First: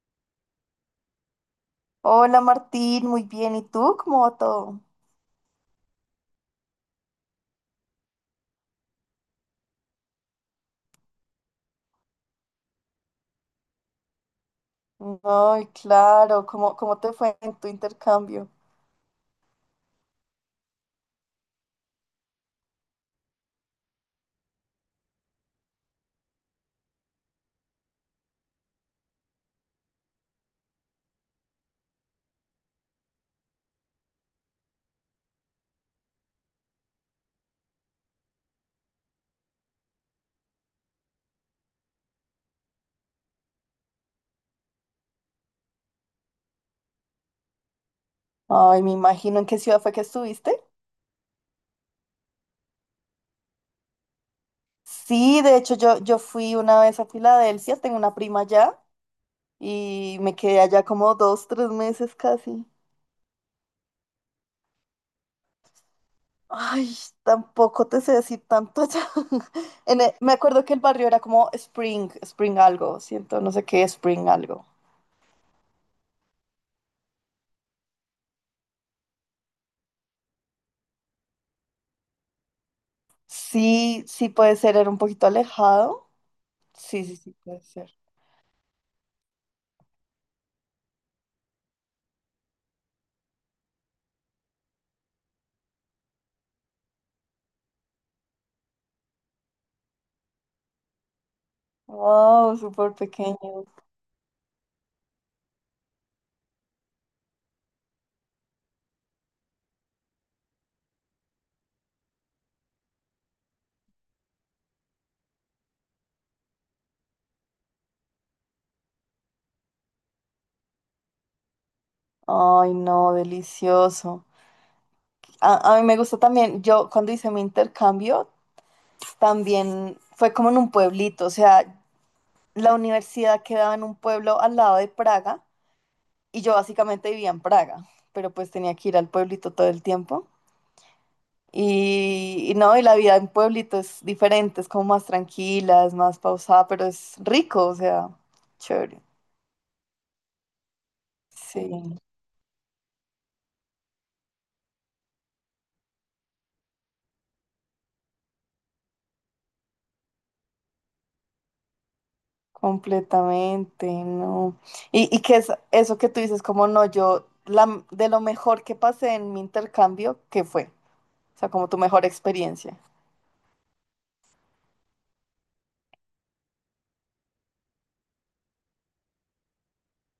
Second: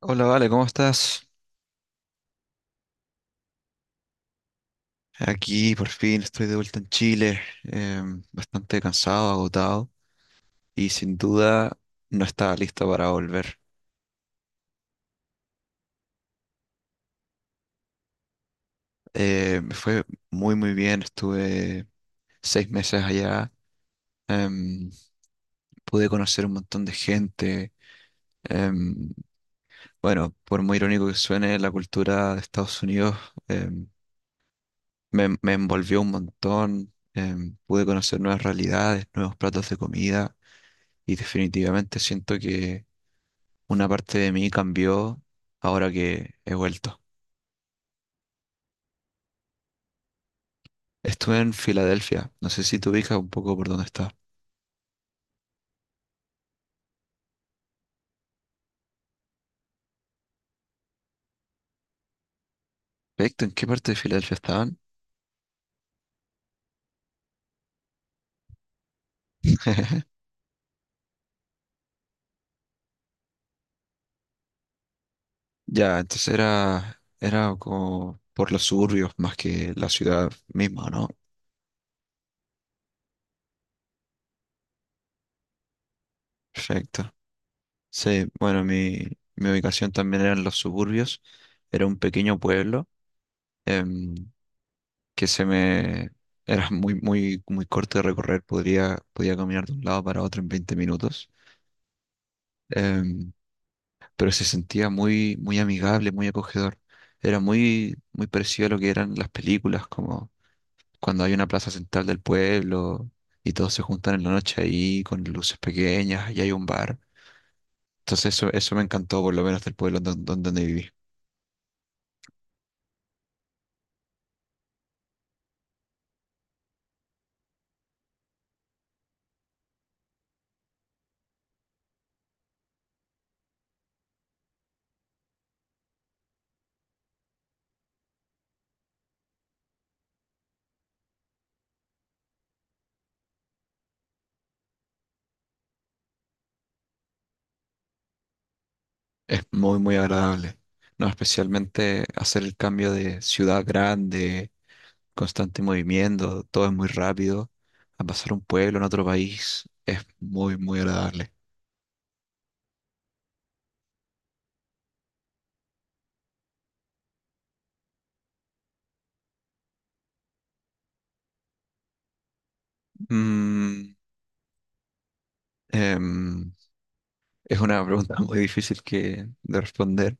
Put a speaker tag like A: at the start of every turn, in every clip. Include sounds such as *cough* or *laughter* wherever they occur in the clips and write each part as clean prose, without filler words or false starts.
A: Hola, Vale, ¿cómo estás?
B: Hola Martín, muy bien. ¿Y tú? ¿Cómo va todo?
A: Aquí por fin estoy de vuelta en Chile, bastante cansado, agotado y sin duda no estaba listo para volver.
B: Ay, claro, ¿cómo te fue en tu intercambio?
A: Me fue muy muy bien, estuve 6 meses allá, em, pude conocer un montón de gente. em, bueno, por muy irónico que suene, la cultura de Estados Unidos em, me envolvió un montón, pude conocer nuevas realidades, nuevos platos de comida. Y definitivamente siento que una parte de mí cambió ahora que he vuelto.
B: Ay, me imagino en qué ciudad fue que estuviste.
A: Estuve en Filadelfia. No sé si te ubicas un poco por dónde está.
B: Sí, de hecho yo fui una vez a Filadelfia, tengo una prima allá y me quedé allá como dos, 3 meses casi.
A: Perfecto, ¿en qué parte de Filadelfia estaban?
B: Ay, tampoco te sé decir tanto allá. *laughs* En
A: *laughs*
B: e- me acuerdo que el barrio era como Spring, Spring algo, siento, no sé qué, Spring algo.
A: Ya, entonces era como por los suburbios más que la ciudad misma, ¿no?
B: Sí, sí puede ser, era un poquito alejado. Sí,
A: Perfecto.
B: sí, sí, puede ser.
A: Sí, bueno, mi ubicación también era en los suburbios. Era un pequeño pueblo em, que se me... Era muy, muy, muy corto de recorrer. Podía caminar de un lado para otro en 20 minutos.
B: Wow, súper
A: Em,
B: pequeño.
A: pero se sentía muy, muy amigable, muy acogedor. Era muy, muy parecido a lo que eran las películas, como cuando hay una plaza central del pueblo y todos se juntan en la noche ahí con luces pequeñas y hay un bar. Entonces eso me encantó, por lo menos del pueblo donde viví.
B: Ay, no, delicioso. A mí me gusta también, yo cuando hice mi intercambio, también fue como en un pueblito, o sea, la universidad quedaba en un pueblo al lado de Praga y yo básicamente vivía en Praga, pero pues tenía que ir al pueblito todo el tiempo. Y no, y la vida en pueblito es diferente, es como más tranquila, es más pausada, pero es rico, o sea, chévere.
A: Es muy, muy agradable. No,
B: Sí.
A: especialmente hacer el cambio de ciudad grande, constante movimiento, todo es muy rápido, a pasar un pueblo en otro país, es muy, muy agradable.
B: Completamente, no. Y que es eso que tú dices, como no, yo, la, de lo mejor que pasé en mi intercambio, ¿qué fue? O sea, como tu mejor experiencia.
A: Mm, em, Es una pregunta *laughs* muy difícil de responder,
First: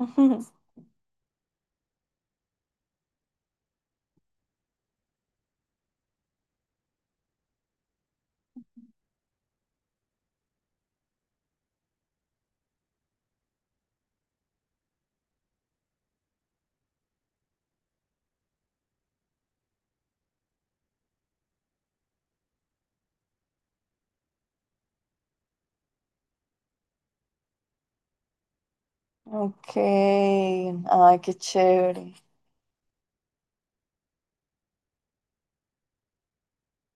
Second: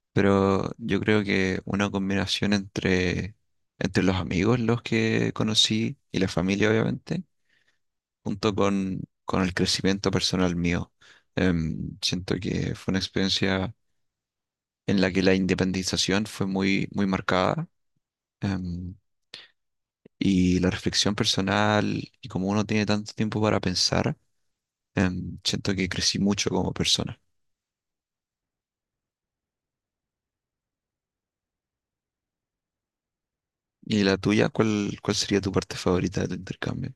B: Ujú.
A: pero yo creo que una combinación entre los amigos, los que conocí, y la familia, obviamente, junto con el crecimiento personal mío. Siento que fue una experiencia en la que la independización fue muy, muy marcada, em, y la reflexión personal, y como uno tiene tanto tiempo para pensar. Siento que crecí mucho como persona.
B: Ok, ay, qué chévere.
A: ¿Y la tuya? ¿Cuál sería tu parte favorita de tu intercambio?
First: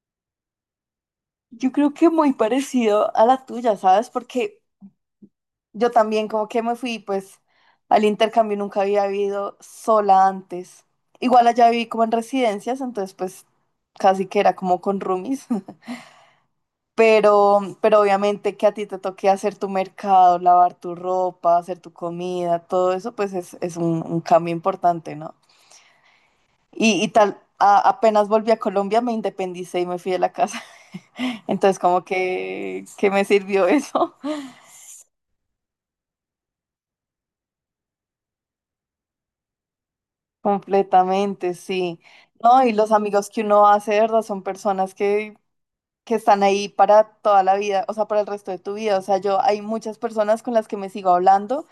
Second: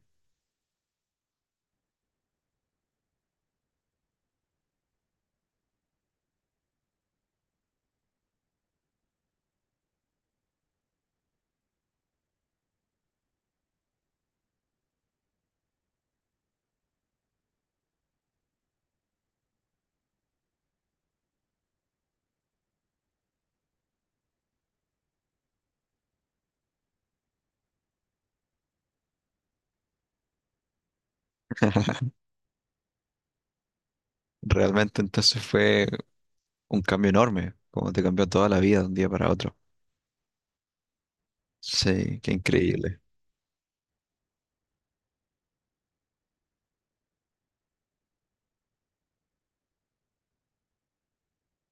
B: Yo creo que muy parecido a la tuya, ¿sabes? Porque yo también como que me fui, pues, al intercambio nunca había vivido sola antes. Igual allá viví como en residencias, entonces pues casi que era como con roomies. Pero obviamente que a ti te toque hacer tu mercado, lavar tu ropa, hacer tu comida, todo eso, pues es un cambio importante, ¿no? Y tal, apenas volví a Colombia, me independicé y me fui de la casa. *laughs* Entonces, como que me sirvió eso.
A: Realmente entonces fue un cambio enorme, como te cambió toda la vida de un día para otro.
B: *laughs* Completamente, sí.
A: Sí, qué
B: No, y los
A: increíble.
B: amigos que uno hace, de ¿verdad? Son personas que están ahí para toda la vida, o sea, para el resto de tu vida. O sea, yo hay muchas personas con las que me sigo hablando.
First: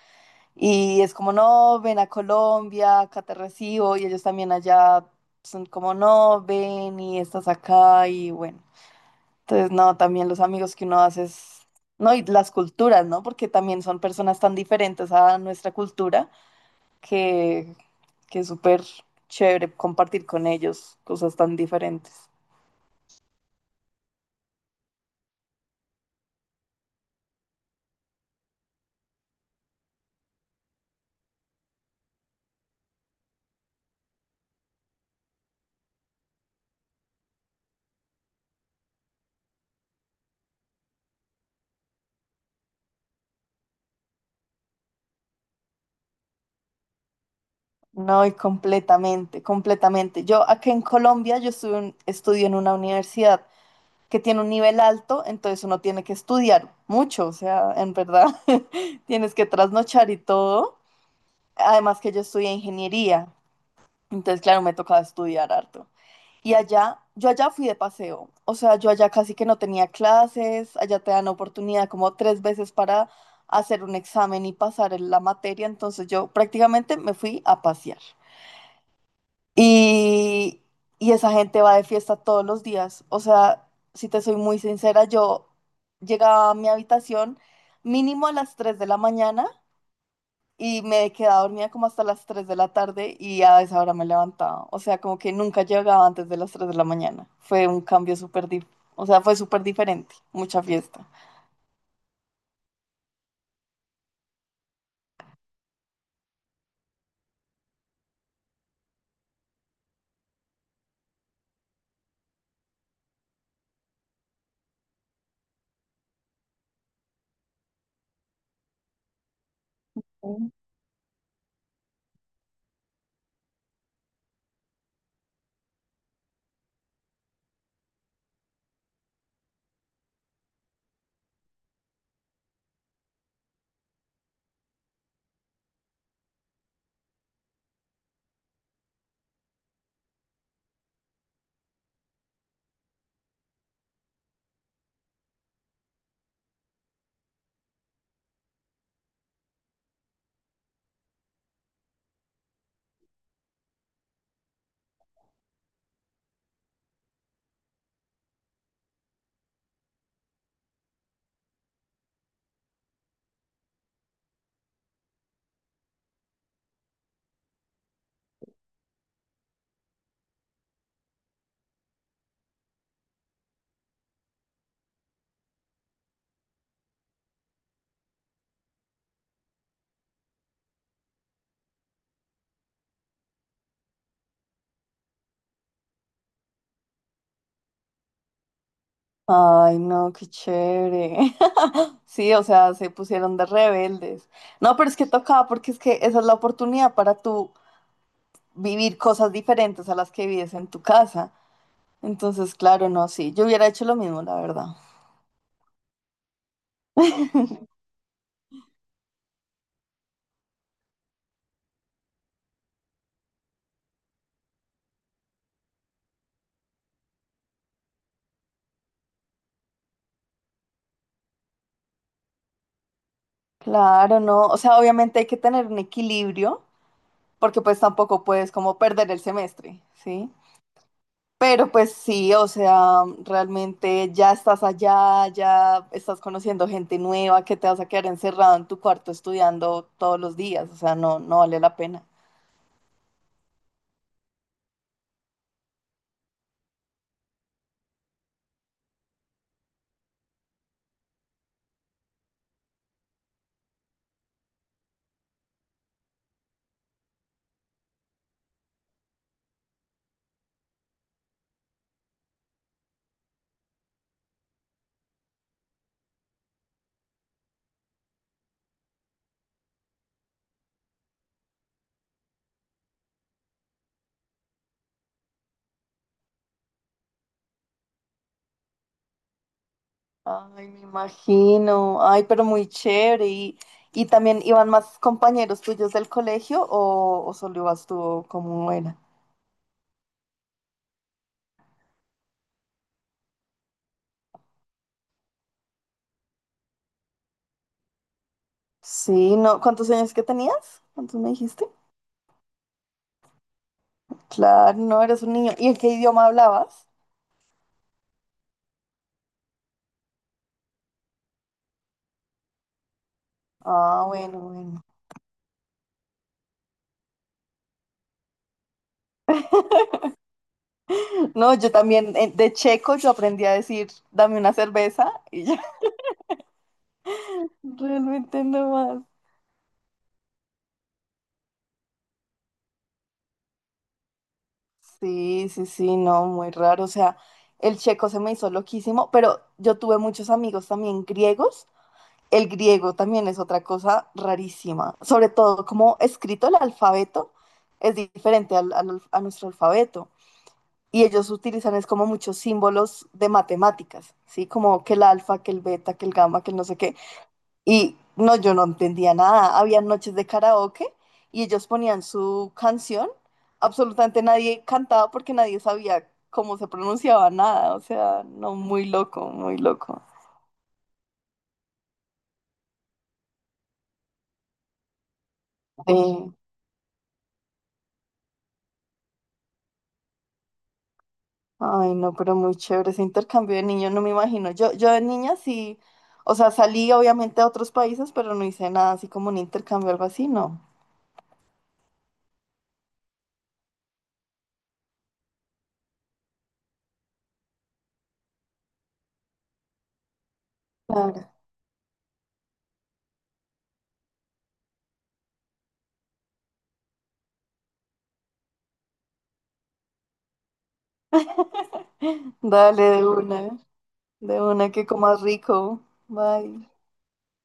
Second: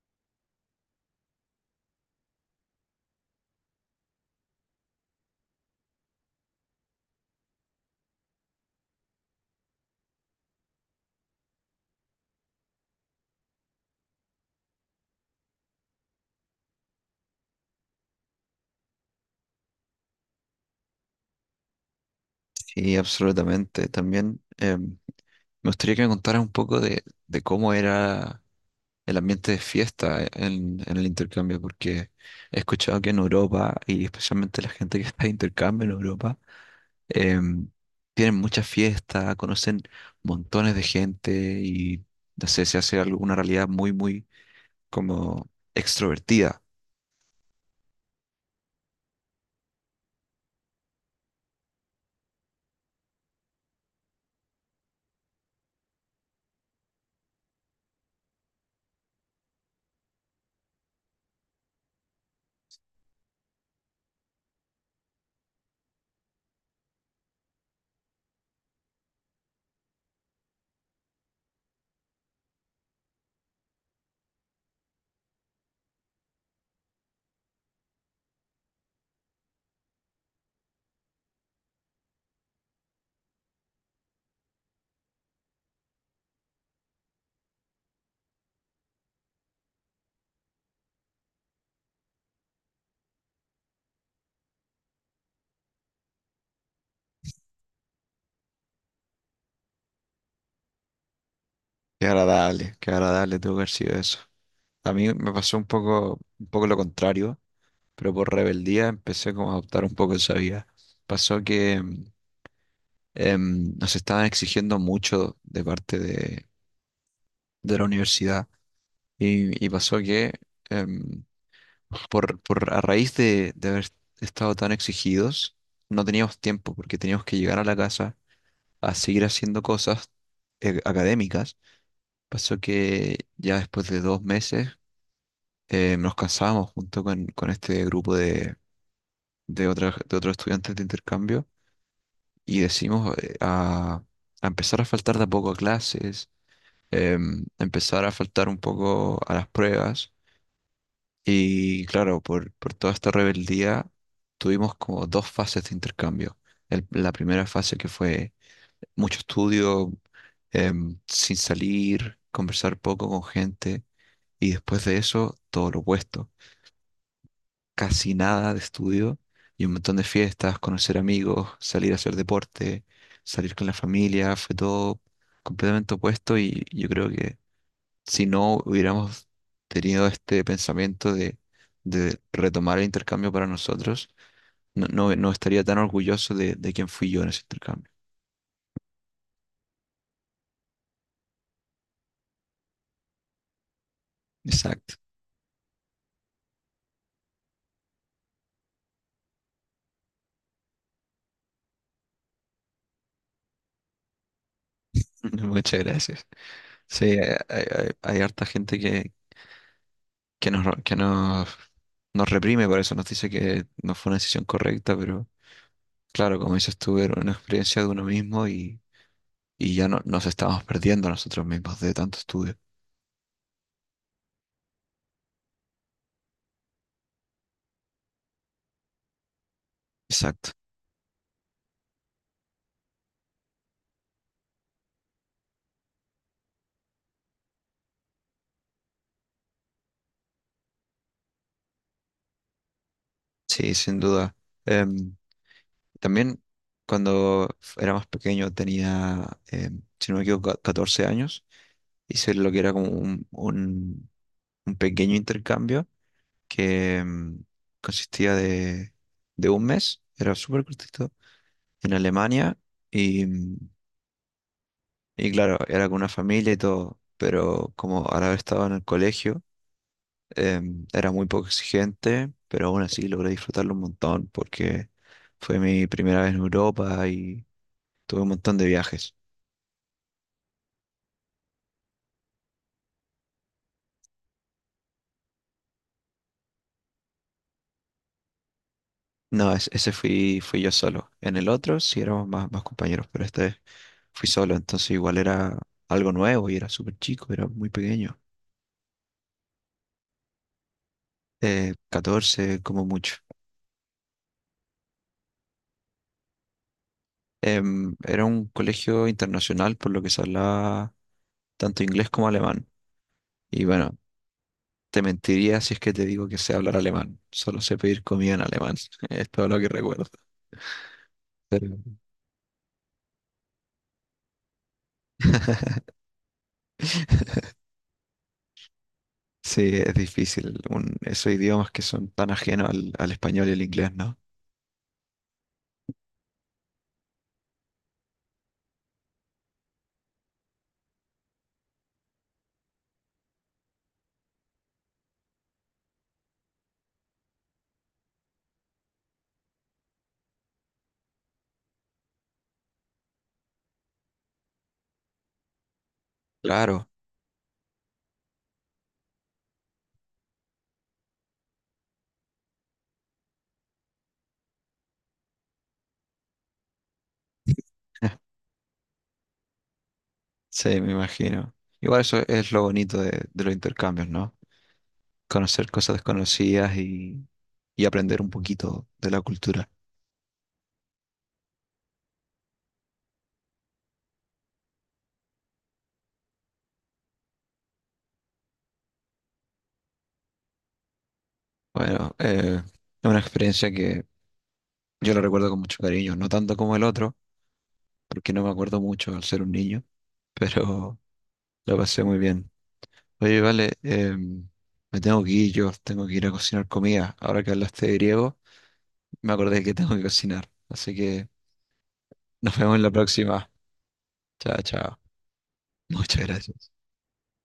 B: Y es como, no, ven a Colombia, acá te recibo, y ellos también allá son como, no, ven y estás acá, y bueno. Entonces, no, también los amigos que uno hace es, no, y las culturas, ¿no? Porque también son personas tan diferentes a nuestra cultura que, que es súper chévere compartir con ellos cosas tan diferentes.
A: Sí, absolutamente. También me gustaría que me contaras un poco de cómo era el ambiente de fiesta en el intercambio, porque he escuchado que en Europa, y especialmente la gente que *laughs* está de intercambio en Europa, em, tienen muchas fiestas, conocen montones de gente y, no sé, se hace alguna realidad muy, muy como extrovertida.
B: No, y completamente, completamente. Yo acá en Colombia, yo estuve estudio en una universidad que tiene un nivel alto, entonces uno tiene que estudiar mucho, o sea, en verdad *laughs* tienes que trasnochar y todo. Además que yo estudié ingeniería, entonces claro, me tocaba estudiar harto. Y allá, yo allá fui de paseo, o sea, yo allá casi que no tenía clases, allá te dan oportunidad como tres veces para hacer un examen y pasar en la materia, entonces yo prácticamente me fui a pasear. Y, y esa gente va de fiesta todos los días. O sea, si te soy muy sincera, yo llegaba a mi habitación mínimo a las 3 de la mañana y me quedaba dormida como hasta las 3 de la tarde y a esa hora me levantaba. O sea, como que nunca llegaba antes de las 3 de la mañana. Fue un cambio súper, o sea, fue súper diferente. Mucha fiesta.
A: Qué agradable tuvo que haber sido eso. A mí me pasó un poco lo contrario, pero por rebeldía empecé como a adoptar un poco esa vida. Pasó que nos estaban exigiendo mucho de parte de la universidad y pasó que
B: Mm.
A: em, a raíz de haber estado tan exigidos, no teníamos tiempo porque teníamos que llegar a la casa a seguir haciendo cosas académicas. Pasó que ya después de 2 meses nos cansábamos junto con este grupo de otros estudiantes de intercambio y decimos a empezar a faltar de a poco a clases, empezar a faltar un poco a las pruebas. Y claro, por toda esta rebeldía tuvimos como dos fases de intercambio. La primera fase que fue mucho estudio, sin salir, conversar poco con gente, y después de eso todo lo opuesto, casi nada de estudio y un montón de fiestas, conocer amigos, salir a hacer deporte, salir con la familia, fue todo completamente opuesto. Y yo creo que si no hubiéramos tenido este pensamiento de retomar el intercambio para nosotros, no estaría tan orgulloso de quién fui yo en ese intercambio.
B: Ay, no, qué chévere. *laughs* Sí, o sea, se pusieron de rebeldes. No, pero
A: Exacto.
B: es que tocaba porque es que esa es la oportunidad para tú vivir cosas diferentes a las que vives en tu casa. Entonces, claro, no, sí, yo hubiera hecho lo mismo, la verdad.
A: *laughs* Muchas gracias. Sí, hay harta gente que nos, que nos, nos reprime por eso, nos dice que no fue una decisión correcta, pero, claro, como dices tú, era una experiencia de uno mismo, y ya no, nos estábamos perdiendo nosotros mismos de tanto estudio.
B: Claro, no, o sea, obviamente hay que tener un equilibrio, porque pues tampoco puedes como perder el semestre, ¿sí?
A: Exacto.
B: Pero pues sí, o sea, realmente ya estás allá, ya estás conociendo gente nueva, que te vas a quedar encerrado en tu cuarto estudiando todos los días, o sea, no, no vale la pena.
A: Sí, sin duda. Em, También cuando era más pequeño tenía, si no me equivoco, 14 años. Hice lo que era como un pequeño intercambio que consistía de un mes, era súper cortito, en Alemania y, mm, y claro, era con una familia y todo, pero como al haber estado en el colegio. Era muy poco exigente, pero aún así logré disfrutarlo un montón porque fue mi primera vez en Europa y tuve un montón de viajes.
B: Ay, me imagino. Ay, pero muy chévere. ¿Y también iban más compañeros tuyos del colegio o solo ibas tú o cómo era?
A: No, ese fui yo solo. En el otro sí éramos más compañeros, pero este fui solo, entonces igual era algo nuevo y era súper chico, era muy pequeño.
B: Sí, no. ¿Cuántos años que tenías? ¿Cuántos me dijiste?
A: 14 como mucho.
B: Claro, no, eres un niño. ¿Y en qué idioma hablabas?
A: Era un colegio internacional por lo que se hablaba tanto inglés como alemán. Y bueno,
B: Ah, bueno, bueno.
A: te mentiría si es que te digo que sé hablar alemán. Solo sé pedir comida en alemán. *laughs* Es todo lo que recuerdo.
B: *laughs* No, yo
A: Pero-
B: también de checo yo aprendí a decir, dame una cerveza y ya.
A: *laughs*
B: *laughs* Realmente no más.
A: Sí, es difícil. Esos idiomas que son tan ajenos al español y al inglés, ¿no?
B: Sí, sí, sí, no, muy raro. O sea, el checo se me hizo loquísimo, pero yo tuve muchos amigos también griegos. El griego también es otra cosa rarísima, sobre todo como escrito el alfabeto es diferente a nuestro alfabeto y ellos utilizan es como muchos símbolos de matemáticas, ¿sí? Como que el alfa, que el beta, que el gamma, que el no sé
A: Claro.
B: qué. Y no, yo no entendía nada. Había noches de karaoke y ellos ponían su canción. Absolutamente nadie cantaba porque nadie sabía cómo se pronunciaba nada. O sea,
A: *laughs*
B: no, muy loco, muy loco.
A: Sí, me imagino. Igual eso es lo bonito de los intercambios, ¿no? Conocer cosas
B: Sí.
A: desconocidas y aprender un poquito de la cultura.
B: Ay, no, pero muy chévere ese intercambio de niños, no me imagino. Yo de niña sí, o sea, salí obviamente a otros países, pero no hice nada así como un intercambio o algo así, no.
A: Bueno, es una experiencia que yo la recuerdo con mucho cariño, no tanto como el otro, porque no me acuerdo mucho al ser un niño, pero
B: Claro.
A: *laughs* la pasé muy bien. Oye, Vale, me tengo que ir, yo tengo que ir a cocinar comida. Ahora que hablaste de griego, me acordé que tengo que cocinar. Así que nos vemos
B: Dale
A: en la próxima.
B: de
A: Chao,
B: una que
A: chao.
B: comas rico.
A: *laughs* Muchas
B: Bye.
A: gracias.